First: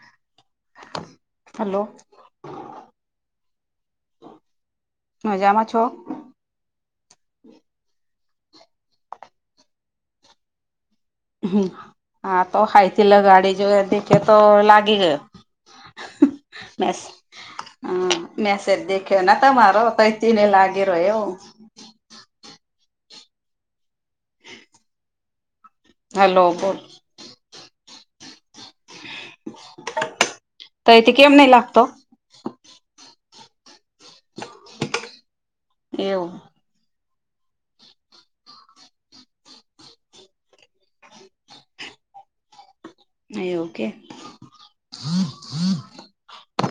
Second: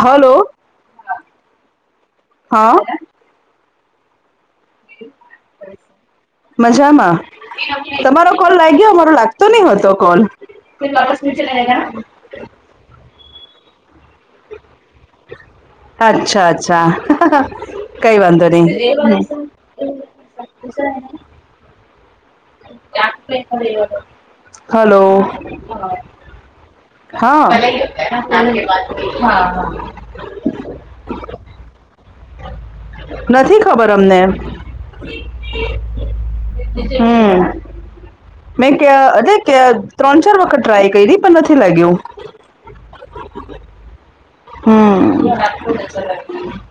Hello. Hello. હાં. મઝામાં છો? મઝામાં તમારો કોલ લાગ્યો, મારો લાગતો નઈ હોતો કોલ. હં આ તો હાયથી લગાડી જોયો દેખે તો લાગી ગયો. અચ્છા અચ્છા મેસ હં કઈ વાંધો મેસેજ નહી દેખ્યો નતો મારો તઈ તેને લાગે રો એવો હલો. હલો બોલ. હાં હાં તઈથી કેમ નહી લાગતો? નથી ખબર અમને. એવું હમ્મ. મેં ક અ ત્રણ ચાર વખત ટ્રાય કયરી પણ નથી લાગ્યું. એવુ કે હમ્મ.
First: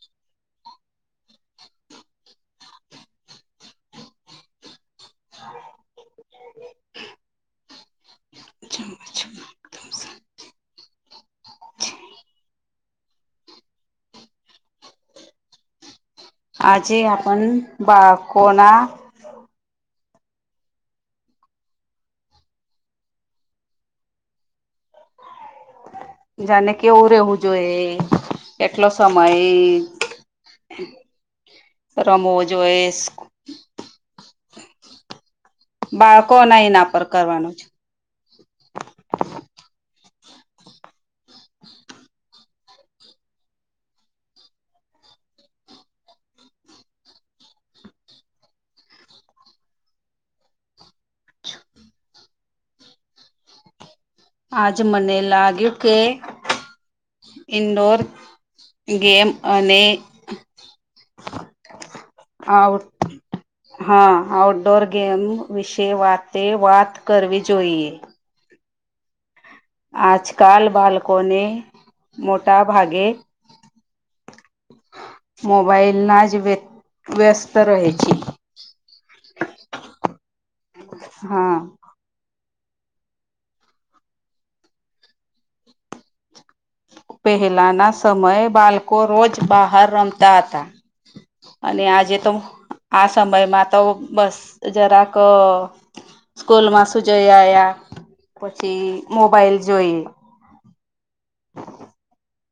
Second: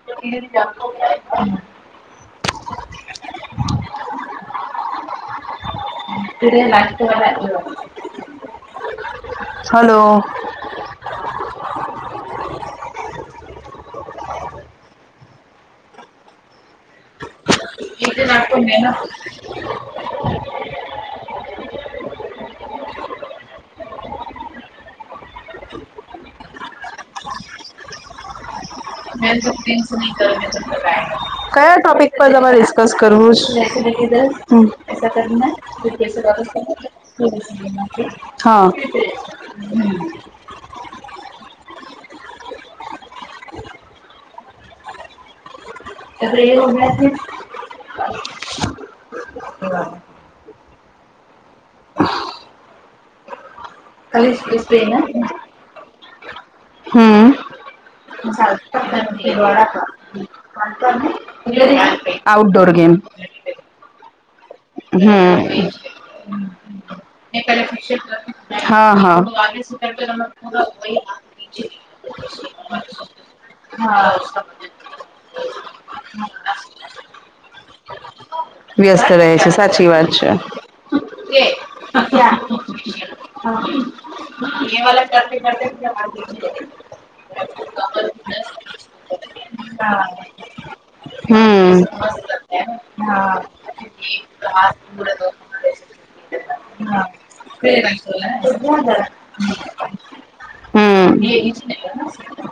[unintelligible] [unintelligible] હલો. આજે આપણ બાળકોના [unintelligible] જાને કેવું રેવું જોયે કયા ટોપિક પર રમવો તમારે ડિસ્કસ જોઈએ કરવું છે? બાળકોના એના પર કરવાનો છે [unintelligible] હાં. [unintelligible] આજ મને લાગ્યું કે ઇન્દોર આઉટડોર ગેમ. હાં આઉટડોર ગેમ હમ વિશે વાતે વાત કરવી જોઈએ. હાં હાં. આજકાલ બાલકોને મોટા ભાગે [unintelligible] મોબાઈલના જ વ્ય વ્યસ્ત રહે છે. વ્યસ્ત રહે છે સાચી વાત છે. હા. [unintelligible] પહેલાના સમયે બાલકો રોજ બહાર રમતા હતા. અને હમ આજે તો આ હા સમયમાં તો બ સ જરાક સ્કૂલમાં શું જઈ આયા. પછી મોબાઈલ જોઈ. [unintelligible]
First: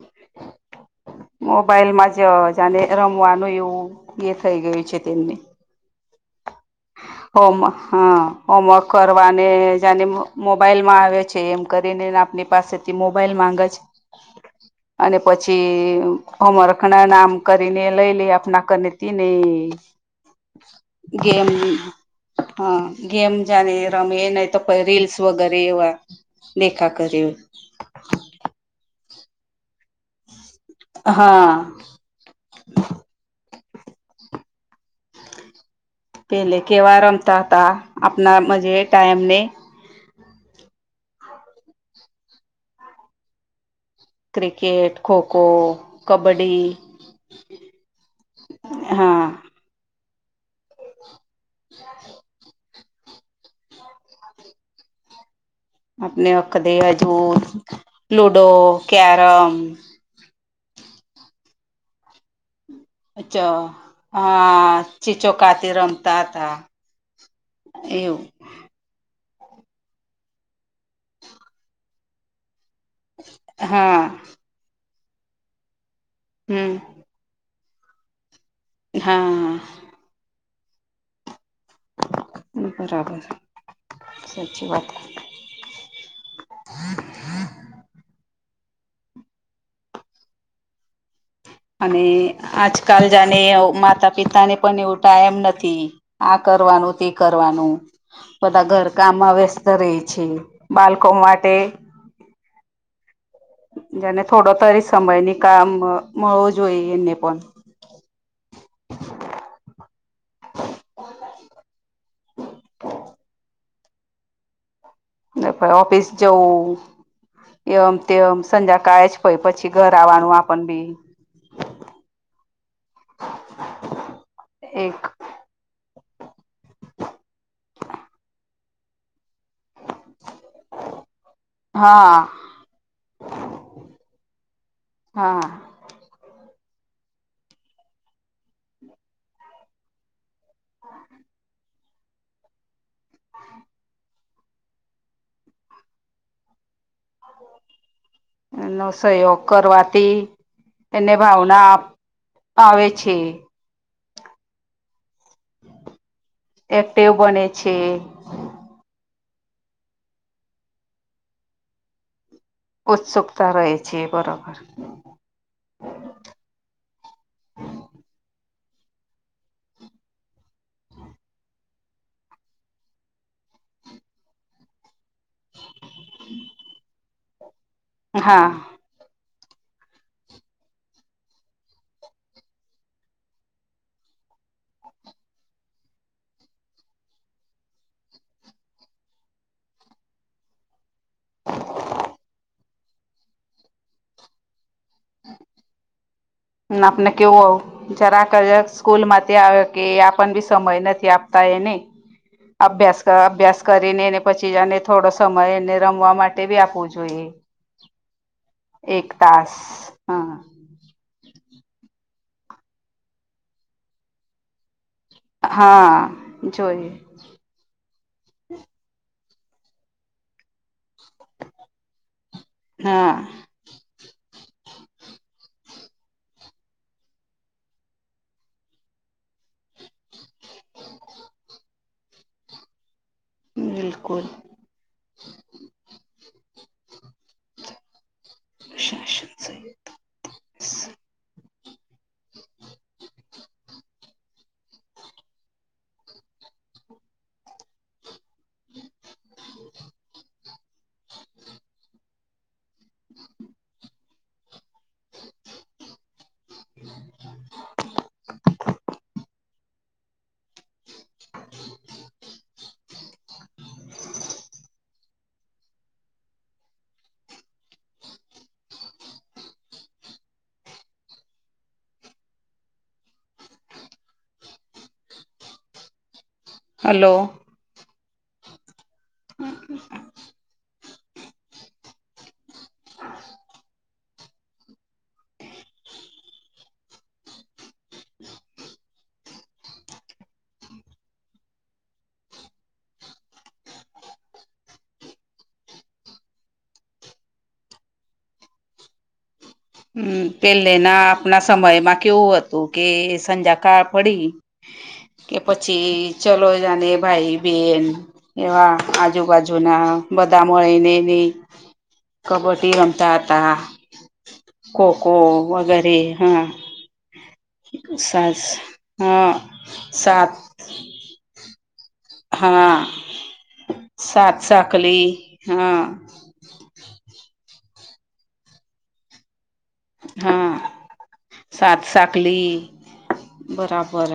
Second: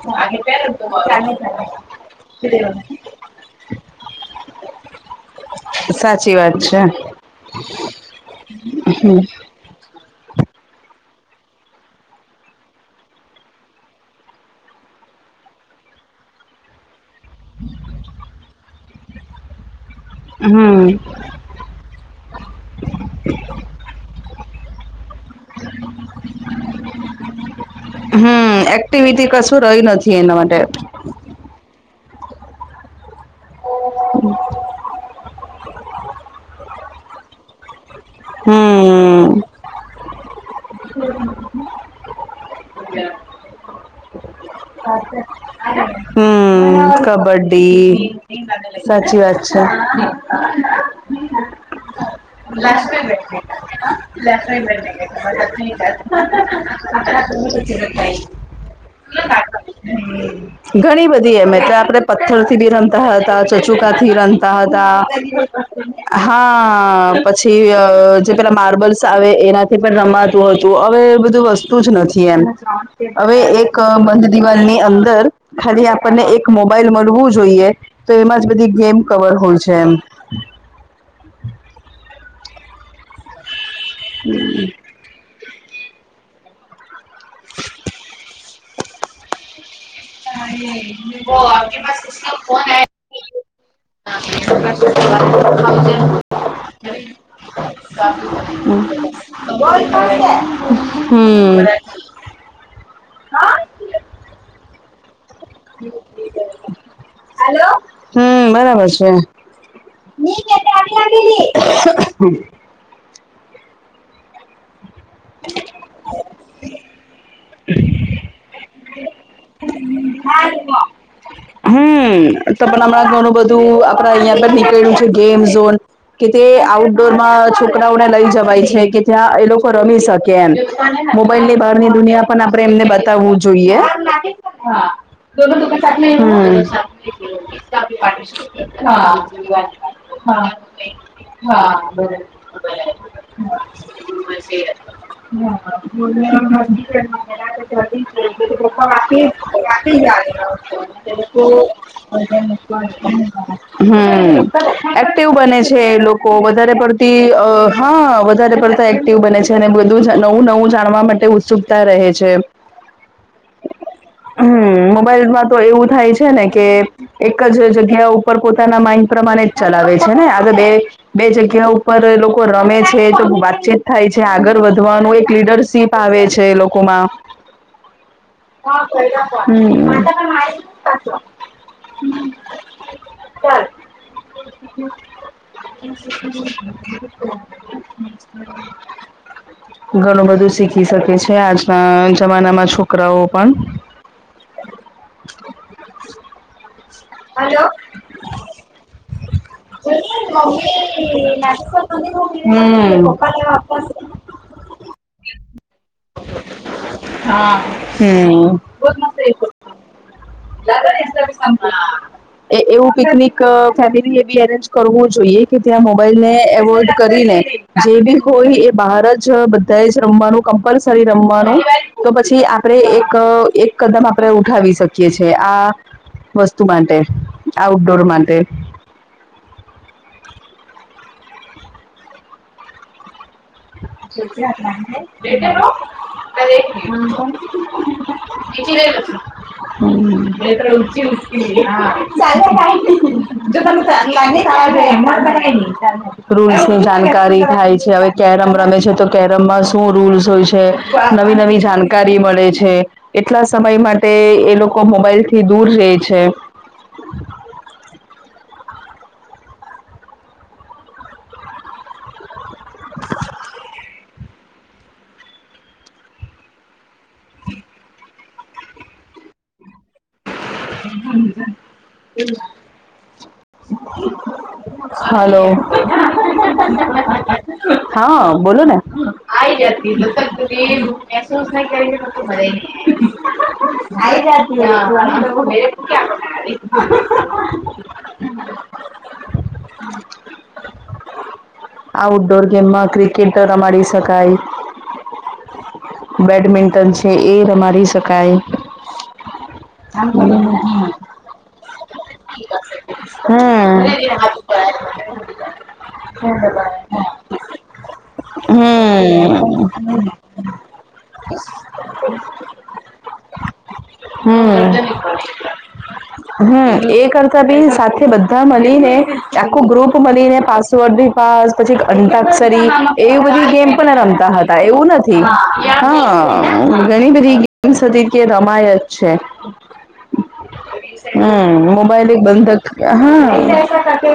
[unintelligible] મોબાઈલમાં જ જાને રમવાનું એવું એ થઈ ગયું છે. તેમને, સાચી વાત છે. હોમ હા હોમવર્ક હમ કરવાને જાને મોબાઈલ માં આવે છે. એમ કરીને આપની પાસેથી મોબાઈલ માંગ છે. અને પછી અમરખના નામ કરીને લય લે આપના કરીને હમમ ગેમ હ ગેમ જાને રમીએ નહી તો પર રીલ્સ વગેરે એવા દેખા કર્યું. હમમ એક્ટિવિટી કશું રહી નથી. એના માટે હા આ [inaudible] પેલે કેવા રમતા હતા. આપના માજે હમ ટાઈમને હ [inaudible] ક્રિકેટ ખોખો કબડ્ડી હમમ કબડ્ડી સાચી હા વાત છે. [unintelligible] આપને આખડે [unintelligible] લુડો કેરમ ઘણી બધી એમ, એટલે આપડે પથથર થી બી રમ ચ હતા ચચુંકા થી રમતા હા હતા. ચીચોકાતી રમતા હા હતા આ પછી એવું જ પેલા માર્બલ્સ આવે. એનાથી પણ રમાતું હતું. હવે એ બધું વસ્તુ જ નથી એમ, અવે એક હા બંધ દિવાલની અંદર ખાલી આપણને એક હમ મોબાઈલ મલવુ જોઈએ. તો એમાં જ બધી ગેમ કવર હોય હા છે. એમ, [inaudible] બરાબર સાચી વાત [inaudible] [unintelligible] અને હા આજકાલ વો જાને માતા [unintelligible] પિતાને પણ એવું ટાઈમ ફોન નથી આ આયા કરવાનું તે [inaudible] કરવાનું બધા [unintelligible] ઘર કામમાં વ્યસ્ત સારું રહે છે [inaudible] બાળકો માટે હમ્મ જેને થોડો તરી સમયની કામ મળવું જોઈએ. એને પણ હમમ બરાબર છે. [unintelligible] [inaudible] તે પણ ઓફિસ જવું એમ તેમ સાધ્યા કાય જ પય પછી ઘર આવવાનું આપણ બી. હમમ તો પણ હમણાં ઘણું બધું આપણા અહિયાં પણ નીકળ્યું એક છે. ગેમ ઝોન, કે તે આઉટડોર માં છોકરાઓને લઈ જવાય છે. કે ત્યાં એ લોકો પર રમી શકે એમ મોબાઈલ ની બહારની હા દુનિયા પણ આપડે એમને બતાવું જોઈએ. હા ગોલુ તુમ્હે [unintelligible] હમ [inaudible] હા બરાબર [inaudible] [unintelligible] એનો સહયોગ કરવાથી [unintelligible] એને ભાવના આવે છે હમ્મ. એક્ટિવ બને છે લોકો વધારે એક્ટિવ પડતી અ બને છે હા વધારે પડતી એક્ટિવ બને છે અને બધું નવું નવું જાણવા માટે ઉત્સુકતા રહે છે. ઉત્સુકતા રહે છે. બરોબર. હમ મોબાઈલમાં તો એવું થાય છે ને કે એક જ જગ્યા ઉપર પોતાના માઇન્ડ પ્રમાણે જ ચલાવે છે હે આજે બે બે જગ્યા ઉપર લોકો રમે છે તો વાતચીત થાય છે આગળ વધવાનું એ લીડરશીપ આવે છે એ લોકોમાં. હા. હમ્મ. [inaudible] [inaudible] ઘણું બધું શીખી શકે છે આજના જમાનામાં છોકરાઓ પણ. [inaudible] નાપને કેવુંઆવું જરાક જ સ્કૂલ માંથી આવે કે આપણ બી સમય નથી આપતા એ ને. [inaudible] અભ્યાસ ક અભ્યાસ કરીને એને પછી અને ને થોડો સમય એને રમવા માટે આપવું જોઈએ. હમ એક તાસ, હમ્મ. [unintelligible] એવું પિકનિક ફેમિલીએ બી એરેન્જ કરવું જોઈએ કે ત્યાં હા મોબાઈલ ને જોઈએ એવોઈડ કરીને જે બી હોય એ જ બહારજ જ બધાએ જ રમવાનું કમ્પલસરી રમવાનું તો પછી આ આપરે હા એક એક કદમ આપણે ઉઠાવી શકીએ છે આ તું માટે, આઉટડોર માટે [inaudible] [inaudible] [unintelligible] બિલકુલ જો તમે શાસન ત્યાં રૂલ્સ ની જાણકારી થાય છે હવે. કેરમ રમે છે, તો કેરમમાં શું રૂલ્સ હોય છે. નવી નવી જાણકારી મળે છે. એટલા સમય માટે એ લોકો મોબાઈલ થી દૂર રહે છે. [inaudible] [inaudible] [inaudible] એટલું હાલો. હાલો. હા, બોલોને. આ આવી જતી [unintelligible] મહેસૂસ ન કરલી મને. આવી જાતી હા. [inaudible] આઉટડોર ગેમમાં ક્રિકેટ રમાડી શકાય. બેડમિન્ટન છે એય રમાડી શકાય. પેલે ના આપના સમયમાં કેવું હતું કે હમ સંજાકાળ પડી. કે પછી ચલો જાને ભાઈ બેન. હમ એવા આજુબાજુ ના બધા મળી ને, ઈ કબડ્ડી રમતા હતા. હમ ખો ખો વગે હમ એ કરતા બી સાથે સાસ બધા મલીને હા આખું ગ્રુપ સાત મલીને પાસવર્ડ બી પાસ પછી, અંતાક્ક્ષરી હા એવી બધી ગેમ પણ રમતા સાત હતા એવું નથી સાકલી હા. હ ઘણી બધી ગેમ્સ હતી કે રમાય જ છે. હા. હમ સાત મોબાઈલ એક સાકલી બંધક હા હ બરાબર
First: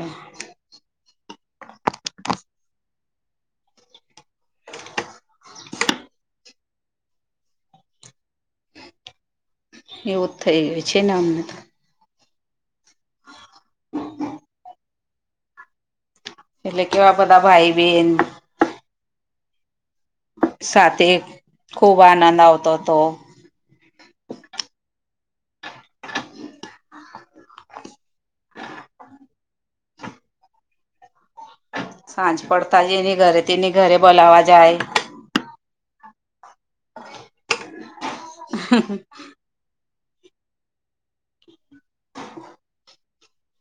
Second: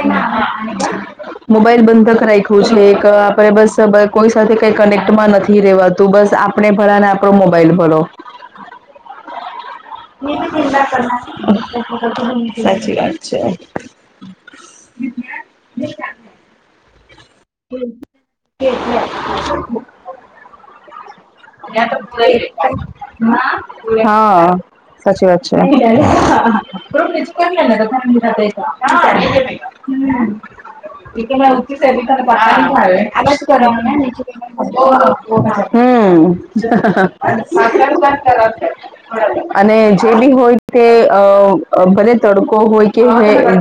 મોબાઈલ બંધક રાખ્યું છે, એક આપે બસ કોઈ સાથે કઈ કનેક્ટમાં નથી રેવાતું બસ આપ આપણે ભલાને આપડો મોબાઈલ ભલો. [unintelligible] એવું જ થઈ ગયું છે ને અમને [unintelligible] સાચી વાત છે. એટલે કેવા બધા ભાઈ બહેન. [unintelligible] સાથે. ખુબ આનંદ આવતો હતો. હા. સાચી વાત છે. હમ એ સાંજ પડતા જ કે, એની ઘરે તેની ઘરે [unintelligible] બોલાવા જાય નીચે હમ હ હ અને જે બી હોય તે અ ભલે તડકો હોય કે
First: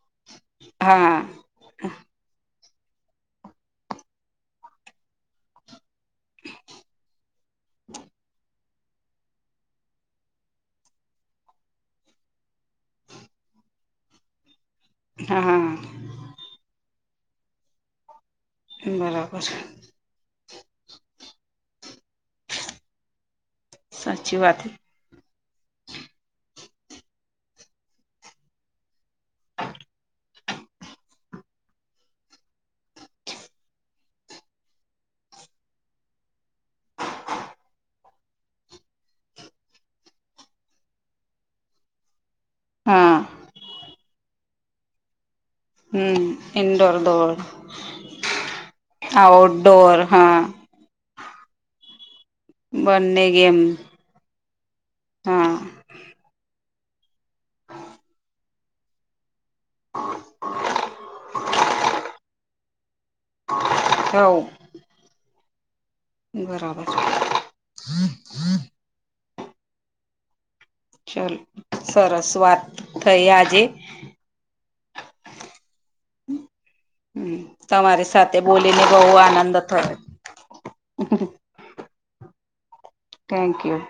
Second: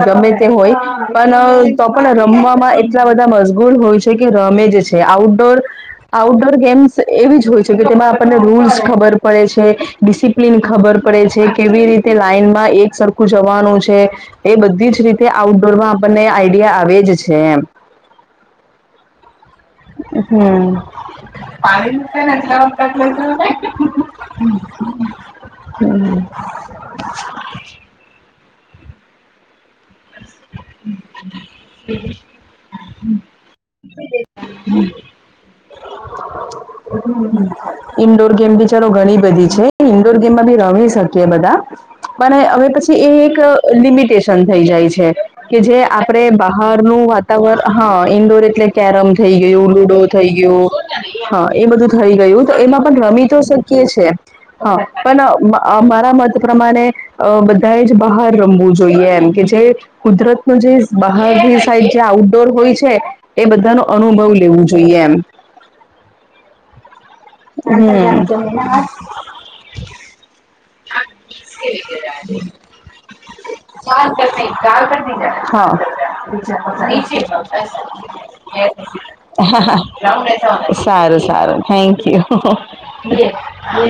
ગમે, તે હોય હા પણ, તો પણ રમવામાં એટલા બધા મસગૂલ હોય છે કે રમે જ છે આઉટડોર. આઉટડોર ગેમ્સ એવી જ હોય છે કે તેમાં આપણને રુલ્સ ખબર. પડે છે, ડિસિપ્લિન ખબર પડે છે, કેવી લાઈનમાં એક સરખું જવાનું છે. એ બધી જ રીતે હા આઉટડોરમાં આપણને આઈડિયા આવે જ છે એમ. બરાબર. હમ પાણી છે ને [unintelligible] સાચી વાત હૈ. હમ. [inaudible] હમ. [inaudible] ઈન્ડોર ગેમ બી ચલો ઘણી બધી છે ઈન્ડોર ગેમમાં બી રમી શકીએ બધા. પણ હવે પછી એ હા એક લિમિટેશન થઈ જાય છે. કે જે આપડે હમ ઇન્ડોર બહારનું દોડ વાતાવરણ હા ઇન્ડોર એટલે કેરમ થઈ ગયું, આઉટડોર લુડો થઈ હા ગયું. હા એ બધું થઈ ગયું તો એમાં પણ બંને રમી તો ગેમ શકીયે છે. હા પણ હા અ મારા મત પ્રમાણે, અ બધાએ જ બહાર રમવું જોઈએ એમ કે જે કુદરત નું જે બહારની સાઈડ જે આઉટડોર હોય છે એ બધ ધાનો હવ અનુભવ લેવુ જોઈએ એમ. બરાબર. હમ્મ. ચલ સરસ વાત થઈ આજે. હમ તમારી સાથે બોલીને બહુ આનંદ હા. થયો સારું સારું. Thank you. Thank you